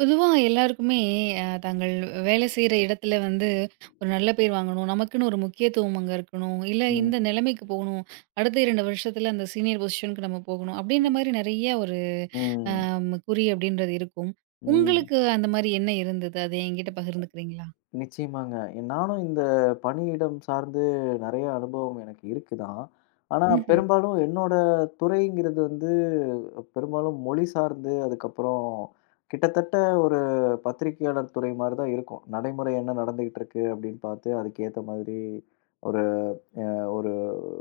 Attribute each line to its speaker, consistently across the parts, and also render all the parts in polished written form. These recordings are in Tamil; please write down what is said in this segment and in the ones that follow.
Speaker 1: பொதுவா எல்லாருக்குமே தாங்கள் வேலை செய்ற இடத்துல வந்து, ஒரு நல்ல பேர் வாங்கணும். நமக்குன்னு ஒரு முக்கியத்துவம் அங்க இருக்கணும். இல்ல
Speaker 2: ம்.
Speaker 1: இந்த நிலைமைக்கு போணும். அடுத்த 2 வருஷத்துல அந்த சீனியர் பொசிஷனுக்கு நம்ம போகணும். அப்படின்ற மாரி நெறைய ஒரு
Speaker 2: ம்.
Speaker 1: குறி அப்படின்றது இருக்கும்.
Speaker 2: ம்.
Speaker 1: உங்களுக்கு அந்த மாரி என்ன இருந்தது? அத என்கிட்ட பகிர்ந்துக்கிறீங்களா?
Speaker 2: நிச்சயமாங்க. நானும் இந்த பணியிடம் சார்ந்து நெறைய அனுபவம் எனக்கு இருக்கு தான். ஆனா
Speaker 1: ம்ஹ்ம்.
Speaker 2: பெரும்பாலும் என்னோட துறைங்கிறது வந்து பெரும்பாலும் மொழி சார்ந்து, அதுக்கப்புறம் கிட்டத்தட்ட ஒரு பத்திரிகையாளர் துறை மாரி தான் இருக்கும். நடைமுறை என்ன நடந்துகிட்டு இருக்கு அப்படின்னு பார்த்து, அதுக்கேத்த மாதிரி ஒரு ஒரு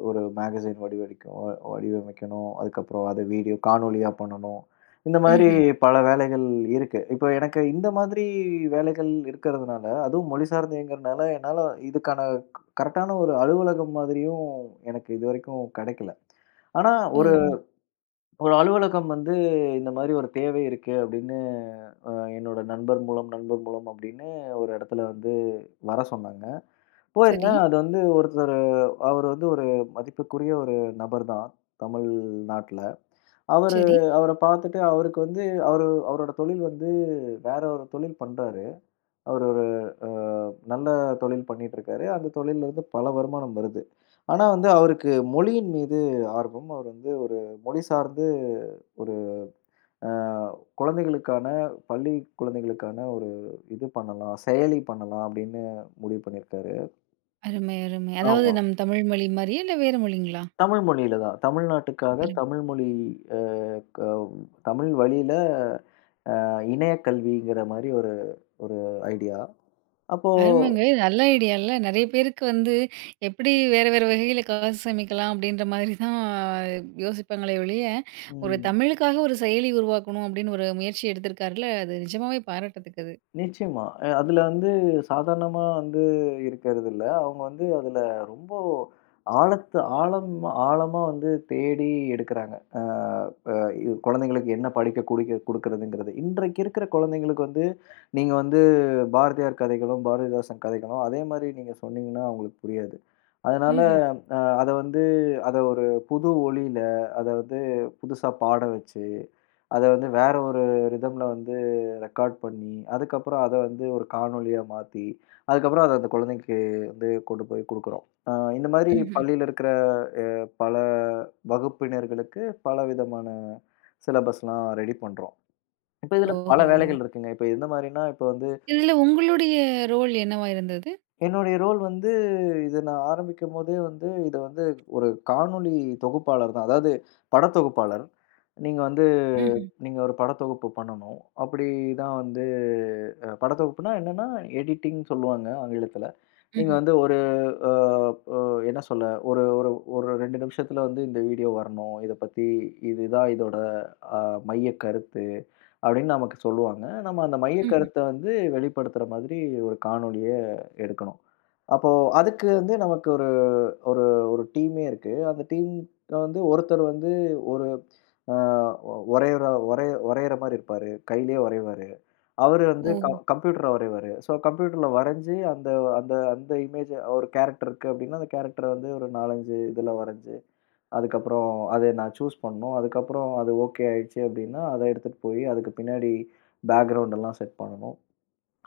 Speaker 2: ஒரு மேகஸின் வடிவடிக்கும் வடிவமைக்கணும், அதுக்கப்புறம் அதை வீடியோ காணொளியா பண்ணணும், இந்த மாதிரி
Speaker 1: ம்ஹ்ம்.
Speaker 2: பல வேலைகள் இருக்கு. இப்போ எனக்கு இந்த மாதிரி வேலைகள் இருக்கிறதுனால, அதுவும் மொழி சார்ந்தேங்கிறதுனால, என்னால் இதுக்கான கரெக்டான ஒரு அலுவலகம் மாதிரியும் எனக்கு இது வரைக்கும் கிடைக்கல. ஆனால் ஒரு
Speaker 1: ஓஹோ!
Speaker 2: ஒரு அலுவலகம் வந்து இந்த மாதிரி ஒரு தேவை இருக்கு அப்படின்னு, என்னோட நண்பர் மூலம் அப்படின்னு ஒரு இடத்துல வந்து வர சொன்னாங்க.
Speaker 1: சரி,
Speaker 2: போயிருந்தேன். அது வந்து ஒருத்தரு, அவரு வந்து ஒரு மதிப்புக்குரிய ஒரு நபர் தான், தமிழ்நாட்ல. அவரு,
Speaker 1: சரி.
Speaker 2: அவர பார்த்துட்டு அவருக்கு வந்து, அவரு அவரோட தொழில் வந்து வேற ஒரு தொழில் பண்றாரு. அவரு ஒரு அ நல்ல தொழில் பண்ணிட்டுருக்காரு. அந்த தொழில்லருந்து பல வருமானம் வருது. ஆனா வந்து அவருக்கு மொழியின் மீது ஆர்வம். அவர் வந்து ஒரு மொழி சார்ந்து ஒரு அ குழந்தைகளுக்கான பள்ளி, குழந்தைகளுக்கான ஒரு இது பண்ணலாம், செயலி பண்ணலாம் அப்படின்னு முடிவு பண்ணியிருக்காரு.
Speaker 1: அருமை, அருமை. அதாவது
Speaker 2: ஆமா.
Speaker 1: நம் தமிழ் மொழி மாரியா? இல்ல வேற மொழிங்களா?
Speaker 2: தமிழ் மொழியில தான். தமிழ்நாட்டுக்காக
Speaker 1: அருமை.
Speaker 2: தமிழ் மொழி, அ க தமிழ் வழியில இணைய கல்விங்கிற மாரி ஒரு ஒரு ஐடியா. அப்போ
Speaker 1: அருமைங்க. இது நல்ல ஐடியால்ல. நெறைய பேருக்கு வந்து எப்படி வேற வேற வகையில காசு சேமிக்கலாம் அப்படின்ற மாதிரி தான் யோசிப்பாங்களே ஒழிய, ஒரு
Speaker 2: ம்.
Speaker 1: தமிழுக்காக ஒரு செயலி உருவாக்கணும் அப்படின்னு ஒரு முயற்சி எடுத்திருக்காருல்ல, அது நிஜமாவே பாராட்டத்தக்கது.
Speaker 2: நிச்சயமா. அதுல வந்து சாதாரணமா வந்து இருக்கிறதில்ல. அவங்க வந்து அதுல ரொம்ப ஆழத்து ஆழம் ஆழமா வந்து தேடி எடுக்குறாங்க. அ அ இ குழந்தைங்களுக்கு என்ன படிக்க குடிக்க குடுக்குறதுங்கிறது. இன்றைக்கு இருக்கிற குழந்தைங்களுக்கு வந்து, நீங்க வந்து பாரதியார் கதைகளும், பாரதிதாசன் கதைகளும் அதே மாரி நீங்க சொன்னீங்கன்னா அவங்களுக்கு புரியாது. அதனால
Speaker 1: ம்ஹ்ம்.
Speaker 2: ம். அத வந்து அத ஒரு புது ஒளியில, அத வந்து புதுசா பாட வச்சு, அத வந்து வேற ஒரு ரிதம்ல வந்து ரெக்கார்ட் பண்ணி, அதுக்கப்புறம் அத வந்து ஒரு காணொளியா மாத்தி, அதுக்கப்புறம் அத அந்த குழந்தைக்கு வந்து கொண்டு போய் குடுக்குறோம். அ இந்த மாதிரி ம்.
Speaker 1: ம்ஹ்ம்.
Speaker 2: பள்ளியில இருக்கிற பல வகுப்பினர்களுக்கு பல விதமான சிலபஸ்லாம் ரெடி பண்றோம். இப்ப இதுல ம். பல
Speaker 1: ஓஹோ!
Speaker 2: வேலைகள் இருக்குங்க. இப்ப எந்த மாரின்னா, இப்ப வந்து
Speaker 1: இதில உங்களுடைய ரோல் என்னவா இருந்தது?
Speaker 2: என்னுடைய ரோல் வந்து இத நான் ஆரம்பிக்கும்போதே வந்து இத வந்து ஒரு காணொளி தொகுப்பாளர் தான். அதாவது படத்தொகுப்பாளர். நீங்க வந்து
Speaker 1: ம்ஹ்ம்.
Speaker 2: நீங்க ஒரு படத்தொகுப்பு பண்ணணும். அப்படிதான் வந்து படத்தொகுப்புனா என்னன்னா, எடிட்டிங் சொல்லுவாங்க ஆங்கிலத்துல. நீங்க
Speaker 1: ம்ஹ்ம்.
Speaker 2: வந்து ஒரு அ அ என்ன சொல்ல, ஒரு ஒரு ஒரு 2 நிமிஷத்துல வந்து இந்த வீடியோ வரணும். இத பத்தி இதுதான் இதோட அ மையக் கருத்து அப்படின்னு நமக்கு சொல்லுவாங்க. நம்ம அந்த மையக் ம்.
Speaker 1: ம்ஹ்ம்.
Speaker 2: கருத்த வந்து வெளிப்படுத்துற மாதிரி ஒரு காணொளிய எடுக்கணும். அப்போ அதுக்கு வந்து நமக்கு ஒரு ஒரு ஒரு டீமே இருக்கு. அந்த டீம் வந்து ஒருத்தர் வந்து ஒரு ஆ வரையிற வரையிற மாரி இருப்பாரு. கையிலேயே வரைவாரு. அவரு வந்து
Speaker 1: ஓ!
Speaker 2: கம்ப்யூட்டர்ல வரைவாரு. ஸோ கம்ப்யூட்டர்ல வரைஞ்சு அந்த அந்த அந்த இமேஜ, ஒரு கேரக்டர் இருக்கு அப்டின்னா, அந்த கேரக்டர வந்து ஒரு 4, 5 இதுல வரைஞ்சு, அதுக்கப்புறம் அத நான் சூஸ் பண்ணணும். அதுக்கப்புறம் அது ஓகே ஆயிடுச்சு அப்டின்னா, அத எடுத்துட்டு போய் அதுக்கு பின்னாடி பேக்கிரவுண்ட் எல்லாம் செட் பண்ணணும்.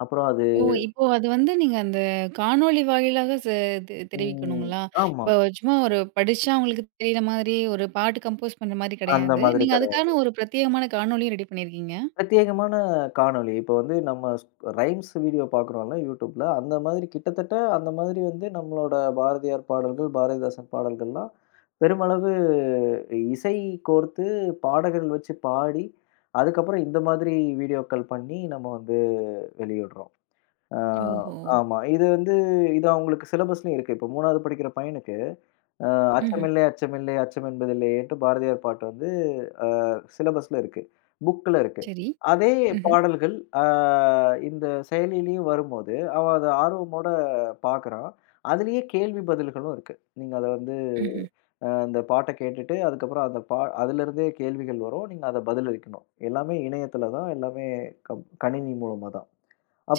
Speaker 2: அப்புறம் அது
Speaker 1: ஓ! இப்போ அது வந்து நீங்க அந்த காணொளி வாயிலாக ச தெ
Speaker 2: ம்.
Speaker 1: தெரிவிக்கணுங்களா?
Speaker 2: ஆமா.
Speaker 1: இப்போ சும்மா ஒரு படிச்சா உங்களுக்கு தெரியிற மாதிரி, ஒரு பாட்டு கம்போஸ் பண்ற மாரி
Speaker 2: அந்த
Speaker 1: கிடையாது.
Speaker 2: மாதிரி
Speaker 1: நீங்க
Speaker 2: கிடையாது.
Speaker 1: அதுக்கான ஒரு பிரத்யேகமான காணொளியும் ரெடி பண்ணியிருக்கீங்க.
Speaker 2: பிரத்யேகமான காணொளி. இப்போ வந்து நம்ம ரைம்ஸ் வீடியோ பார்க்குறோம்ல யூடியூப்ல. அந்த மாதிரி கிட்டத்தட்ட அந்த மாதிரி வந்து நம்மளோட பாரதியார் பாடல்கள், பாரதிதாசன் பாடல்கள்லாம் பெருமளவு இசை கோர்த்து பாடகர்கள் வச்சு பாடி, அதுக்கப்புறம் இந்த மாதிரி வீடியோக்கள் பண்ணி நம்ம வந்து வெளியிடுறோம். ஆ
Speaker 1: ஓஹோ!
Speaker 2: ஆமா. இது வந்து இது அவங்களுக்கு சிலபஸ்லயும் இருக்கு. இப்போ 3வது படிக்கிற பையனுக்கு அ
Speaker 1: ம்ஹ்ம்.
Speaker 2: "அச்சமில்லை, அச்சமில்லை, அச்சம் என்பதில்லையேன்ட்டு" பாரதியார் பாட்டு வந்து அ சிலபஸ்ல இருக்கு. புக்ல இருக்கு.
Speaker 1: சரி.
Speaker 2: அதே
Speaker 1: ம்ஹ்ம்.
Speaker 2: பாடல்கள் அ இந்த செயலிலயும் வரும்போது, அவன் அத ஆர்வமோட பார்க்குறான். அதிலேயே கேள்வி பதில்களும் இருக்கு. நீங்க அத வந்து
Speaker 1: ம்ஹ்ம்.
Speaker 2: அந்த பாட்ட கேட்டுட்டு, அதுக்கப்புறம் அந்த பா அதிலிருந்தே கேள்விகள் வரும். நீங்க அத பதிலளிக்கணும். எல்லாமே இணையத்தில தான். எல்லாமே கணினி மூலமா தான்.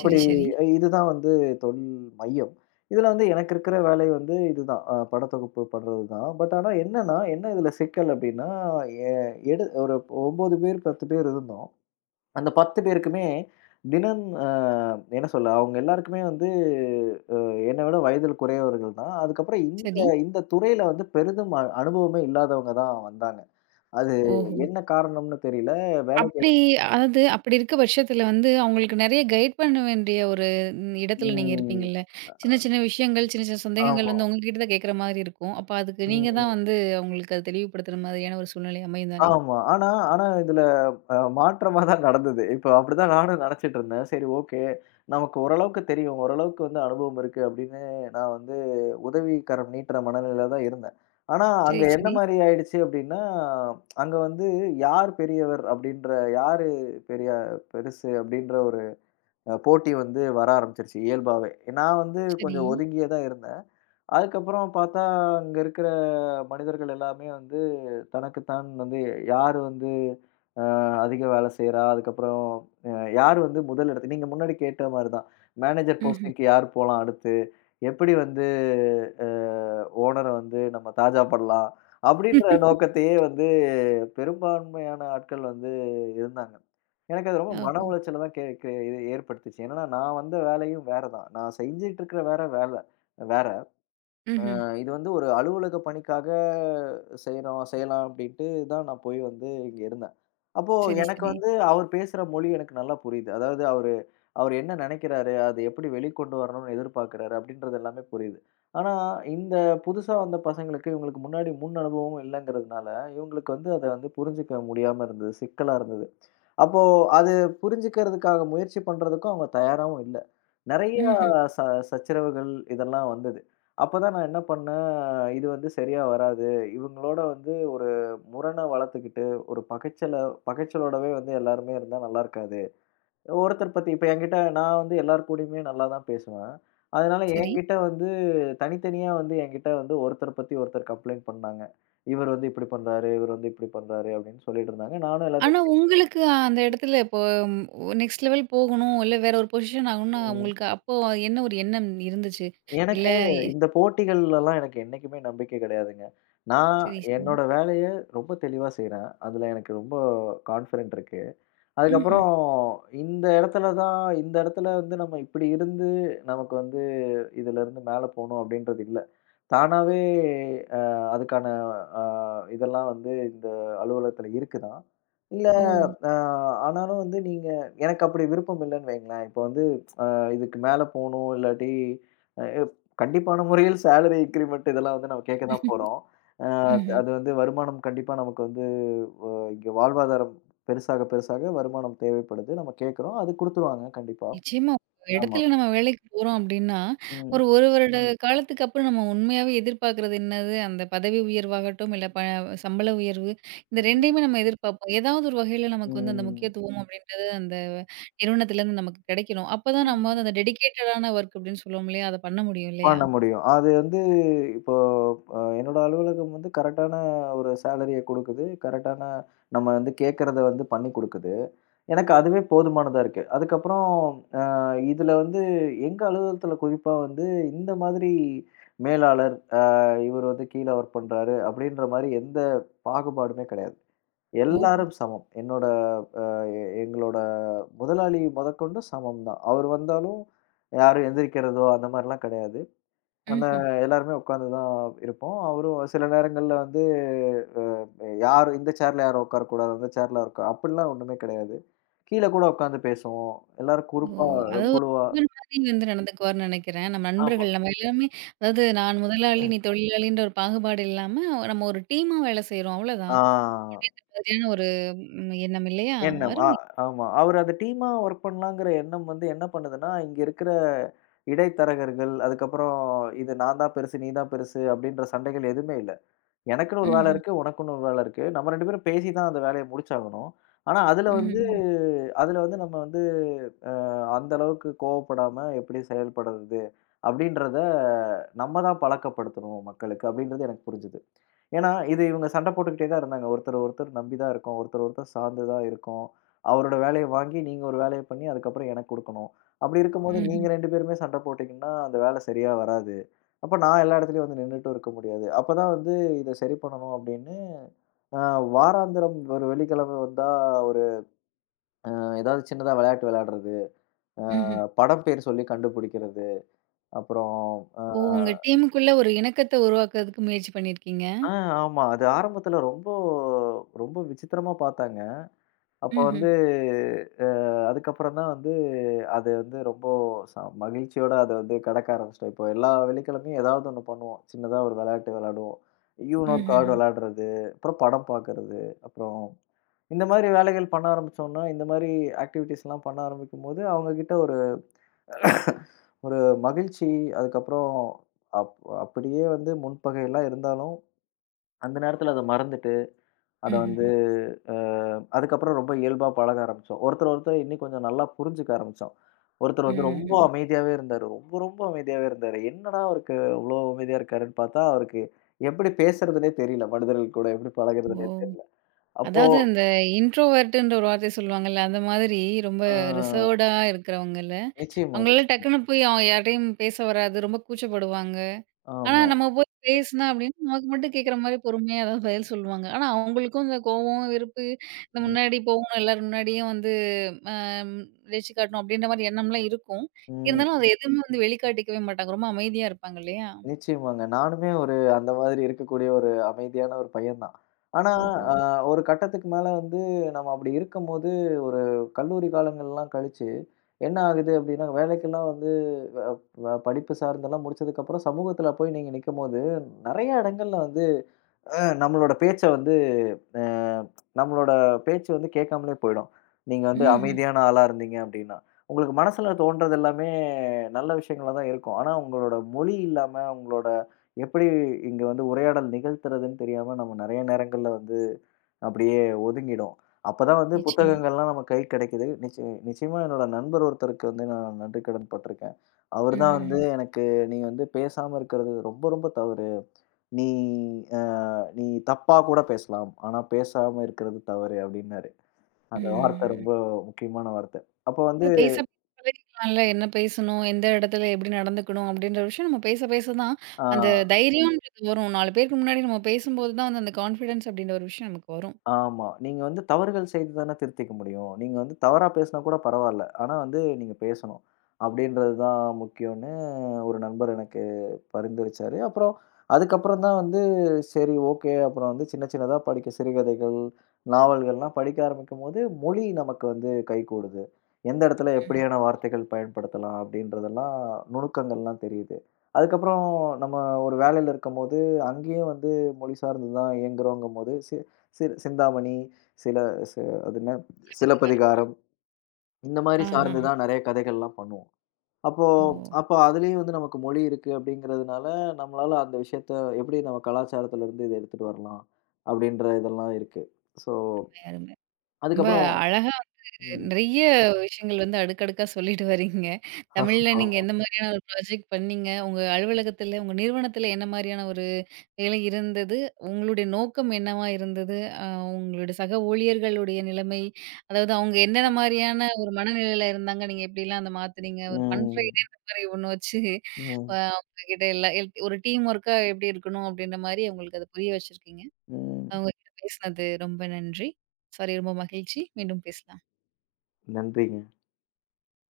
Speaker 1: சரி, சரி.
Speaker 2: இதுதான் வந்து தொழில் மையம். இதுல வந்து எனக்கு இருக்கிற வேலை வந்து இதுதான். படத்தொகுப்பு பண்றது தான். ஆனா என்னன்னா, என்ன இதுல சிக்கல் அப்டின்னா, எ எடு ஒரு 9 பேர், 10 பேர் இருந்தோம். அந்த 10 பேருக்குமே தினம் என்ன சொல்ல, அவங்க எல்லாருக்குமே வந்து அ என்ன விட வயதில் குறையவர்கள் தான். அதுக்கப்புறம் இந்த
Speaker 1: சரி.
Speaker 2: இந்த துறையில வந்து பெரிதும் அனுபவமே இல்லாதவங்க தான் வந்தாங்க. அது
Speaker 1: ஓஹோ!
Speaker 2: என்ன காரணம்னு தெரியல. வேலைக்கு
Speaker 1: அப்படி அதாவது அப்படி இருக்க பட்சத்தில வந்து, அவங்களுக்கு நெறைய கைட் பண்ண வேண்டிய ஒரு ம் இடத்துல நீங்க
Speaker 2: ம்.
Speaker 1: இருப்பீங்கல்ல. சின்ன சின்ன விஷயங்கள், சின்ன சின்ன சந்தேகங்கள்
Speaker 2: ஆமா.
Speaker 1: வந்து உங்ககிட்ட தான் கேட்குற மாரி இருக்கும். அப்ப அதுக்கு நீங்க தான்
Speaker 2: ம்.
Speaker 1: வந்து அவங்களுக்கு அத தெளிவுபடுத்துற மாதிரியான ஒரு சூழ்நிலை அமையும் தானே?
Speaker 2: ஆமா. ஆனா ஆனா இதுல மாற்றமா தான் நடந்தது. இப்ப அப்படிதான் நானும் நெனச்சுட்டு இருந்தேன். சரி, ஓகே. நமக்கு ஓரளவுக்கு தெரியும். ஓரளவுக்கு வந்து அனுபவம் இருக்கு அப்படின்னு நான் வந்து உதவிக்கரம் நீட்டுற மனநிலையில தான் இருந்தேன். ஆனா அங்க
Speaker 1: சரி,
Speaker 2: என்ன
Speaker 1: சரி,
Speaker 2: மாரி ஆயிடுச்சு அப்படின்னா, அங்க வந்து யார் பெரியவர் அப்படின்ற, யாரு பெரிய பெருசு அப்படின்ற ஒரு போட்டி வந்து வர ஆரம்பிச்சுருச்சு இயல்பாவே. நான் வந்து
Speaker 1: சரி.
Speaker 2: கொஞ்சம் ஒதுங்கியே தான் இருந்தேன். அதுக்கப்புறம் பாத்தா, அங்க இருக்கிற மனிதர்கள் எல்லாமே வந்து தனக்கு தான் வந்து யாரு வந்து அதிக வேலை செய்றா. அதுக்கப்புறம் அ யார் வந்து முதல் இடத்துக்கு, நீங்க முன்னாடி கேட்ட மாரி தான், மேனேஜர்
Speaker 1: ம்ஹ்ம்.
Speaker 2: போஸ்டிங்க்கு யார் போலாம் அடுத்து? எப்படி வந்து அ ஓனர வந்து நம்ம தாஜா படலாம்? அப்படின்ற நோக்கத்தையே வந்து பெரும்பான்மையான ஆட்கள் வந்து இருந்தாங்க. எனக்கு அது ரொம்ப மன
Speaker 1: ஓஹோ!
Speaker 2: உளைச்சல தான் கே கே இது ஏற்படுத்துச்சு. என்னன்னா நான் வந்த வேலையும் வேற தான். நான் செஞ்சுட்டு இருக்கிற வேற வேலை வேற.
Speaker 1: ம்ஹ்ம்.
Speaker 2: இது வந்து ஒரு அலுவலக பணிக்காக செய்றோம் செய்யலாம் அப்படின்ட்டு தான் நான் போய் வந்து இங்க இருந்தேன். அப்போ
Speaker 1: சரி,
Speaker 2: எனக்கு
Speaker 1: சரி.
Speaker 2: வந்து அவர் பேசுற மொழி எனக்கு நல்லா புரியுது. அதாவது அவர் அவர் என்ன நினைக்கிறாரு? அது எப்படி வெளிக்கொண்டு வரணும்னு எதிர்பார்க்கிறாரு? அப்படின்றது எல்லாமே புரியுது. ஆனா, இந்த புதுசா வந்த பசங்களுக்கு, இவங்களுக்கு முன்னாடி முன் அனுபவமும் இல்லங்கிறதுனால, இவங்களுக்கு வந்து அத வந்து புரிஞ்சுக்க முடியாம இருந்தது. சிக்கலா இருந்தது. அப்போ அது புரிஞ்சுக்கிறதுக்காக முயற்சி பண்றதுக்கும் அவங்க தயாராவும் இல்ல. நெறைய
Speaker 1: ம்ஹ்ம்.
Speaker 2: ச சச்சரவுகள் இதெல்லாம் வந்தது. அப்பதான் நான் என்ன பண்ணேன், இது வந்து சரியா வராது. இவங்களோட வந்து ஒரு முரண வளர்த்துக்கிட்டு, ஒரு பகைச்சல, பகைச்சலோடவே வந்து எல்லாருமே இருந்தா நல்லா இருக்காது. ஒருத்தர் பத்தி இப்ப என்கிட்ட நான் வந்து எல்லார் கூடயுமே நல்லா தான் பேசுவேன். அதனால
Speaker 1: சரி.
Speaker 2: என்கிட்ட வந்து தனித்தனியா வந்து என்கிட்ட வந்து ஒருத்தர பத்தி ஒருத்தர் கம்ப்ளைண்ட் பண்ணாங்க. இவர் வந்து இப்படி பண்றாரு, இவர் வந்து இப்படி பண்றாரு அப்படின்னு சொல்லிட்டு இருந்தாங்க. நானும்
Speaker 1: ஆனா
Speaker 2: எல்லாத்தையும் கேட்டுட்டு,
Speaker 1: உங்களுக்கு அந்த இடத்துல இப்போ ஒ நெக்ஸ்ட் லெவல் போகணும், இல்ல வேற ஒரு பொசிஷன் ஆகணும்னா, உங்களுக்கு அப்போ என்ன ஒரு எண்ணம் இருந்துச்சு? இல்ல
Speaker 2: எனக்கு
Speaker 1: எ
Speaker 2: இந்த போட்டிகள்லலாம் எனக்கு என்னைக்குமே நம்பிக்கை கிடையாதுங்க. நான்
Speaker 1: சரி, சரி.
Speaker 2: என்னோட வேலைய ரொம்ப தெளிவா செய்றேன். அதுல எனக்கு ரொம்ப கான்ஃபிடென்ட் இருக்கு.
Speaker 1: ம்ஹ்ம்.
Speaker 2: அதுக்கப்புறம் இந்த இடத்துல வந்து நம்ம இப்படி இருந்து, நமக்கு வந்து இதுலருந்து மேல போணும் அப்படின்றது இல்ல. தானாவே அ அதுக்கான அ இதெல்லாம் வந்து இந்த அலுவலகத்துல இருக்குதான். இல்ல
Speaker 1: ஓ!
Speaker 2: அ ஆனாலும் வந்து நீங்க எனக்கு அப்படி விருப்பம் இல்லன்னு வைங்களேன். இப்போ வந்து இதுக்கு மேல போணும். இல்லாட்டி அ கண்டிப்பான முறையில் சேலரி இன்கிரிமென்ட் இதெல்லாம் வந்து நம்ம கேட்க தான் போறோம். அ ம்.
Speaker 1: ம்ஹ்ம்.
Speaker 2: அது வந்து வருமானம் கண்டிப்பா நமக்கு வந்து அ இங்க வாழ்வாதாரம் பெருசாக, பெருசாக வருமானம் தேவைப்படுது. நம்ம கேட்கிறோம். அது குடுத்துருவாங்க கண்டிப்பா.
Speaker 1: நிச்சயமா. ஒரு
Speaker 2: ஆமா.
Speaker 1: இடத்துல நம்ம வேலைக்கு போறோம் அப்படின்னா,
Speaker 2: ம்.
Speaker 1: ஒரு 1 வருட காலத்துக்கு அப்புறம் நம்ம உண்மையாவே எதிர்பார்க்கிறது என்னது? அந்த பதவி உயர்வாகட்டும், இல்ல சம்பள உயர்வு. இந்த 2யுமே நம்ம எதிர்பார்ப்போம். ஏதாவது ஒரு வகையில நமக்கு வந்து அந்த
Speaker 2: ம்.
Speaker 1: முக்கியத்துவம் அப்படின்றது அந்த நிறுவனத்துலேருந்து நமக்கு கிடைக்கணும். அப்பதான் நம்ம வந்து அந்த டெடிகேட்டடான வொர்க் அப்படின்னு சொல்லுவோம் இல்லையா? அத பண்ண முடியும் இல்லையா?
Speaker 2: பண்ண முடியும். அது வந்து இப்போ என்னோட அலுவலகம் வந்து கரெக்ட்டான ஒரு சேலரிய குடுக்குது. கரெக்ட்டான நம்ம வந்து கேட்கிறத வந்து பண்ணி குடுக்குது. எனக்கு அதுவே போதுமானதா இருக்கு. அதுக்கப்புறம் அ இதுல வந்து எங்க அலுவலகத்துல குறிப்பா வந்து இந்த மாதிரி மேலாளர், இவர் வந்து கீழ ஒர்க் பண்றாரு அப்படின்ற மாரி எந்த பாகுபாடுமே கிடையாது.
Speaker 1: ஓஹோ!
Speaker 2: எல்லாரும் சமம். என்னோட அ எ எங்களோட முதலாளி முதற்கொண்டு சமம் தான். அவர் வந்தாலும் யாரும் எந்திரிக்கிறதோ அந்த மாரிலாம் கிடையாது. அந்த
Speaker 1: ம்ஹ்ம்.
Speaker 2: எல்லாருமே உட்கார்ந்து தான் இருப்போம். அவரும் சில நேரங்கள்ல வந்து யாரு இந்த சேர்ல யாரும் உட்காரக்கூடாது, அந்த சேர்ல உட்கா அப்படிலாம் ஒண்ணுமே கிடையாது. கீழ கூட உட்கார்ந்து பேசுவோம். எல்லாரும்
Speaker 1: ஓ!
Speaker 2: குரூப்பா,
Speaker 1: அதாவது ஒரு
Speaker 2: குழுவா.
Speaker 1: நண்பர் மாரி வந்து நடந்துக்குவார்ன்னு நெனைக்கிறேன். நம்ம
Speaker 2: ஆமா.
Speaker 1: நண்பர்கள் நம்ம எல்லாமே அதாவது நான் முதலாளி, நீ தொழிலாளின்ற ஒரு பாகுபாடு இல்லாம, நம்ம ஒரு டீமா வேலை செய்றோம் அவ்வளோதான்.
Speaker 2: ஆ
Speaker 1: சரியான ஒரு ம் எண்ணம் இல்லையா?
Speaker 2: எண்ணம்.
Speaker 1: அருமை.
Speaker 2: ஆமா. அவரு அந்த டீமா ஒர்க் பண்ணலாங்கிற எண்ணம் வந்து என்ன பண்ணுதுன்னா, இங்க இருக்கிற இடைத்தரகர்கள், அதுக்கப்புறம் இது நான் தான் பெருசு, நீ தான் பெருசு அப்படின்ற சண்டைகள் எதுவுமே இல்ல. எனக்குன்னு ஒரு வேலை
Speaker 1: ம்ஹ்ம்.
Speaker 2: இருக்கு. உனக்குன்னு ஒரு வேலை இருக்கு. நம்ம 2 பேரும் பேசி தான் அந்த வேலைய முடிச்சாகணும். ஆனா, அதுல வந்து
Speaker 1: ம்ஹ்ம்.
Speaker 2: அதுல வந்து நம்ம வந்து அ அந்த அளவுக்கு கோவப்படாம எப்படி செயல்படுறது? அப்படின்றத நம்ம தான் பழக்கப்படுத்தணும் மக்களுக்கு அப்படின்றது எனக்கு புரிஞ்சுது. ஏன்னா, இது இவங்க சண்டை போட்டுக்கிட்டே தான் இருந்தாங்க. ஒருத்தர் ஒருத்தர் நம்பி தான் இருக்கோம். ஒருத்தர் ஒருத்தர் சார்ந்து தான் இருக்கோம். அவரோட வேலைய வாங்கி, நீங்க ஒரு வேலைய பண்ணி, அதுக்கப்புறம் எனக்கு குடுக்கணும். அப்படி இருக்கும்போது,
Speaker 1: ம்ஹ்ம்.
Speaker 2: நீங்க 2 பேருமே சண்டை போட்டீங்கன்னா, அந்த வேலை சரியா வராது. அப்ப நான் எல்லா இடத்துலயும் வந்து நின்னுட்டும் இருக்க முடியாது. அப்பதான் வந்து இத சரி பண்ணணும் அப்படின்னு, அ வாராந்திரம் ஒரு வெள்ளிக்கிழமை வந்தா ஒரு ஏதாவது சின்னதா விளையாட்டு விளையாடுறது, அ
Speaker 1: ம்ஹ்ம்.
Speaker 2: படம் பேர் சொல்லி கண்டுபிடிக்கிறது, அப்புறம் அ
Speaker 1: ஓ! உங்க டீமுக்குள்ள ஒரு இணக்கத்த உருவாக்குறதுக்கு முயற்சி பண்ணியிருக்கீங்க.
Speaker 2: ஆ ஆமா. அது ஆரம்பத்துல ரொம்ப ரொம்ப விசித்திரமா பார்த்தாங்க. அப்ப
Speaker 1: ம்ஹ்ம்.
Speaker 2: வந்து அ அதுக்கப்புறம் தான் வந்து அது வந்து ரொம்ப மகிழ்ச்சியோட அத வந்து கடக்க ஆரம்பிச்சுட்டோம். இப்போ எல்லா வெள்ளிக்கிழமையும் ஏதாவது ஒண்ணு பண்ணுவோம். சின்னதா ஒரு விளையாட்டு விளையாடுவோம். யூனோ கார்டு
Speaker 1: ம்ஹ்ஹ்ம்.
Speaker 2: விளையாடுறது, அப்புறம் படம் பார்க்கறது, அப்புறம் இந்த மாரி வேலைகள் பண்ண ஆரம்பிச்சோம்னா, இந்த மாரி ஆக்டிவிட்டீஸ்லாம் பண்ண ஆரம்பிக்கும்போது, அவங்க கிட்ட ஒரு ஒரு மகிழ்ச்சி, அதுக்கப்புறம் அப் அப்படியே வந்து முன்பகைலாம் இருந்தாலும், அந்த நேரத்தில அத மறந்துட்டு அத வந்து
Speaker 1: ம்ஹ்ஹ்ம்.
Speaker 2: அ அதுக்கப்புறம் ரொம்ப இயல்பா பழக ஆரம்பிச்சோம். ஒருத்தர், ஒருத்தர் இன்னும் கொஞ்சம் நல்லா புரிஞ்சுக்க ஆரம்பிச்சோம். ஒருத்தர் வந்து ரொம்ப
Speaker 1: ம்ஹ்ம்.
Speaker 2: அமைதியாவே இருந்தாரு. ரொம்ப, ரொம்ப அமைதியாவே இருந்தாரு. என்னடா அவருக்கு இவ்ளோ அமைதியா இருக்காருன்னு பார்த்தா, அவருக்கு எப்படி பேசுறதுன்னே தெரியல. மனிதர்கள் கூட எப்படி பழகுறதுன்னே
Speaker 1: ஓ!
Speaker 2: தெரியல. அப்போ
Speaker 1: அதாவது அந்த இன்ட்ரோவர்ட்டுன்ற ஒரு வார்த்தைய சொல்லுவாங்கல்ல, அந்த மாதிரி ரொம்ப
Speaker 2: ஆ
Speaker 1: ரிசர்வ்டா இருக்கிறவங்கல்ல?
Speaker 2: நிச்சயமா,
Speaker 1: அவங்களால
Speaker 2: நிச்சயமா.
Speaker 1: டக்குன்னு போய் அவங்க யார்ட்டயும் பேச வராது. ரொம்ப கூச்சப்படுவாங்க. ஆனா
Speaker 2: ஆமா.
Speaker 1: நம்ம போய் பேசினா அப்டின்னா, நமக்கு மட்டும் கேட்குற மாரி பொறுமையா ஏதாவது பதில் சொல்லுவாங்க. ஆனா அவங்களுக்கும் இந்த கோவம், வெறுப்பு இந்த முன்னாடி போகணும் எல்லார் முன்னாடியும் வந்து அ ஜெயிச்சு காட்டணும் அப்டின்ற மாரி எண்ணம்லாம் இருக்கும்.
Speaker 2: ம்.
Speaker 1: இருந்தாலும் அத எதுவுமே வந்து வெளிக்காட்டிக்கவே மாட்டாங்க. ரொம்ப அமைதியா இருப்பாங்க இல்லையா?
Speaker 2: நிச்சயமாங்க. நானுமே ஒரு அந்த மாதிரி இருக்கக்கூடிய ஒரு அமைதியான ஒரு பையன் தான். ஆனா,
Speaker 1: ஓஹோ!
Speaker 2: அ ஒரு கட்டத்துக்கு மேல வந்து நம்ம அப்படி இருக்கும்போது, ஒரு கல்லூரி காலங்கள்லாம் கழிச்சு, என்ன ஆகுது அப்படின்னா, வேலைக்கெல்லாம் வந்து அ வ படிப்பு சார்ந்தெல்லாம் முடிச்சதுக்கப்புறம் சமூகத்துல போய் நீங்க நிக்கும்போது, நெறைய இடங்கள்ல வந்து அ நம்மளோட பேச்ச வந்து அ நம்மளோட பேச்சு வந்து கேட்காமலே போயிடும். நீங்க வந்து ம்.
Speaker 1: ம்ஹ்ம்.
Speaker 2: அமைதியான ஆளா இருந்தீங்க அப்டின்னா. உங்களுக்கு மனசுல தோன்றது எல்லாமே நல்ல விஷயங்களா தான் இருக்கும். ஆனா உங்களோட மொழி இல்லாம, உங்களோட எப்படி இங்க வந்து உரையாடல் நிகழ்த்துறதுன்னு தெரியாம நம்ம நெறைய நேரங்கள்ல வந்து அப்படியே ஒதுங்கிடும். அப்பதான் வந்து
Speaker 1: நிச்சயமா.
Speaker 2: புத்தகங்கள்லாம் நம்ம கைக்கு கிடைக்குது. நிச்சயமா என்னோட நண்பர் ஒருத்தருக்கு வந்து நான் நன்றிக்கடன் பட்டுருக்கேன். அவரு தான் வந்து
Speaker 1: ம்ஹ்ஹ்ம்.
Speaker 2: எனக்கு, நீ வந்து பேசாம இருக்கிறது ரொம்ப ரொம்ப தவறு. நீ அ நீ தப்பா கூட பேசலாம். ஆனா பேசாம இருக்கிறது தவறு அப்டின்னாரு. அந்த வார்த்தை
Speaker 1: ம்ஹ்ஹ்ம்.
Speaker 2: ரொம்ப முக்கியமான வார்த்தை. அப்ப வந்து
Speaker 1: அது பேச பேச பழகிக்கலாம்ல. என்ன பேசணும்? எந்த இடத்துல எப்படி நடந்துக்கணும்? அப்படின்ற விஷயம் நம்ம பேச பேச தான்
Speaker 2: ஆ.
Speaker 1: அந்த ம். தைரியம்ன்றது வரும். 4 பேருக்கு முன்னாடி நம்ம பேசும்போது தான் வந்து அந்த கான்ஃபிடன்ஸ் அப்படின்ற ஒரு விஷயம் நமக்கு வரும்.
Speaker 2: ஆமா. நீங்க வந்து தவறுகள் செய்து தானே திருத்திக்க முடியும். நீங்க வந்து தவறா பேசினா கூட பரவால்ல. ஆனா வந்து நீங்க பேசணும். அப்படின்றது தான் முக்கியம்ன்னு ஒரு நண்பர் எனக்கு பரிந்துரைச்சாரு. அப்புறம் அதுக்கப்புறம் தான் வந்து சரி, ஓகே. அப்புறம் வந்து சின்ன சின்னதா படிக்க சிறுகதைகள், நாவல்கள்லாம் படிக்க ஆரம்பிக்கும்போது மொழி நமக்கு வந்து கைகூடுது. எந்த இடத்துல எப்படியான வார்த்தைகள் பயன்படுத்தலாம் அப்படின்றதெல்லாம் நுணுக்கங்கள்லாம் தெரியுது. அதுக்கப்புறம் நம்ம ஒரு வேலையில இருக்கும்போது, அங்கேயும் வந்து மொழி சார்ந்து தான் இயங்குறோங்கும்போது, சிறு சிந்தாமணி, சில சி அது என்ன, சிலப்பதிகாரம், இந்த மாரி
Speaker 1: ஆஹா!
Speaker 2: சார்ந்து தான் நெறைய கதைகள்லாம் பண்ணுவோம். அப்போ
Speaker 1: ஓ!
Speaker 2: அப்போ அதுலயும் வந்து நமக்கு மொழி இருக்கு அப்படிங்கிறதுனால, நம்மளால அந்த விஷயத்த எப்படி நம்ம கலாச்சாரத்திலருந்து இத எடுத்துட்டு வரலாம் அப்படின்ற இதெல்லாம் இருக்கு. ஸோ
Speaker 1: அருமை, அருமை. ரொம்ப
Speaker 2: அதுக்கப்புறம்
Speaker 1: அழகா
Speaker 2: ம்.
Speaker 1: நெறைய விஷயங்கள் வந்து அடுக்கடுக்கா சொல்லிட்டு வரீங்க. தமிழ்ல நீங்க
Speaker 2: ஆமா.
Speaker 1: எந்த மாதிரியான ஒரு ப்ராஜெக்ட் பண்ணீங்க? உங்க அலுவலகத்தில, உங்க நிறுவனத்தில என்ன மாரியான ஒரு வேலை இருந்தது. உங்களுடைய நோக்கம் என்னவா இருந்தது? உங்களுடைய சக ஊழியர்களுடைய நிலைமை, அதாவது அவங்க என்னென்ன
Speaker 2: ஆமா.
Speaker 1: மாரியான ஒரு மனநிலையில இருந்தாங்க? நீங்க எப்படிலாம் அத மாத்துனீங்க? ஒரு ஃபன்
Speaker 2: ம்.
Speaker 1: ஃப்ரைடேன்ற மாரி ஒண்ணு வச்சு
Speaker 2: ம்.
Speaker 1: அவங்க கிட்ட எல்லா எல்த் ஒரு டீம் ஒர்க்கா எப்படி இருக்கணும்? அப்படின்ற மாரி அவங்களுக்கு அத புரிய வச்சிருக்கீங்க.
Speaker 2: ம்.
Speaker 1: அவங்க கிட்ட பேசினது ரொம்ப நன்றி. சாரி ரொம்ப மகிழ்ச்சி. மீண்டும் பேசலாம்.
Speaker 2: நன்றிங்க.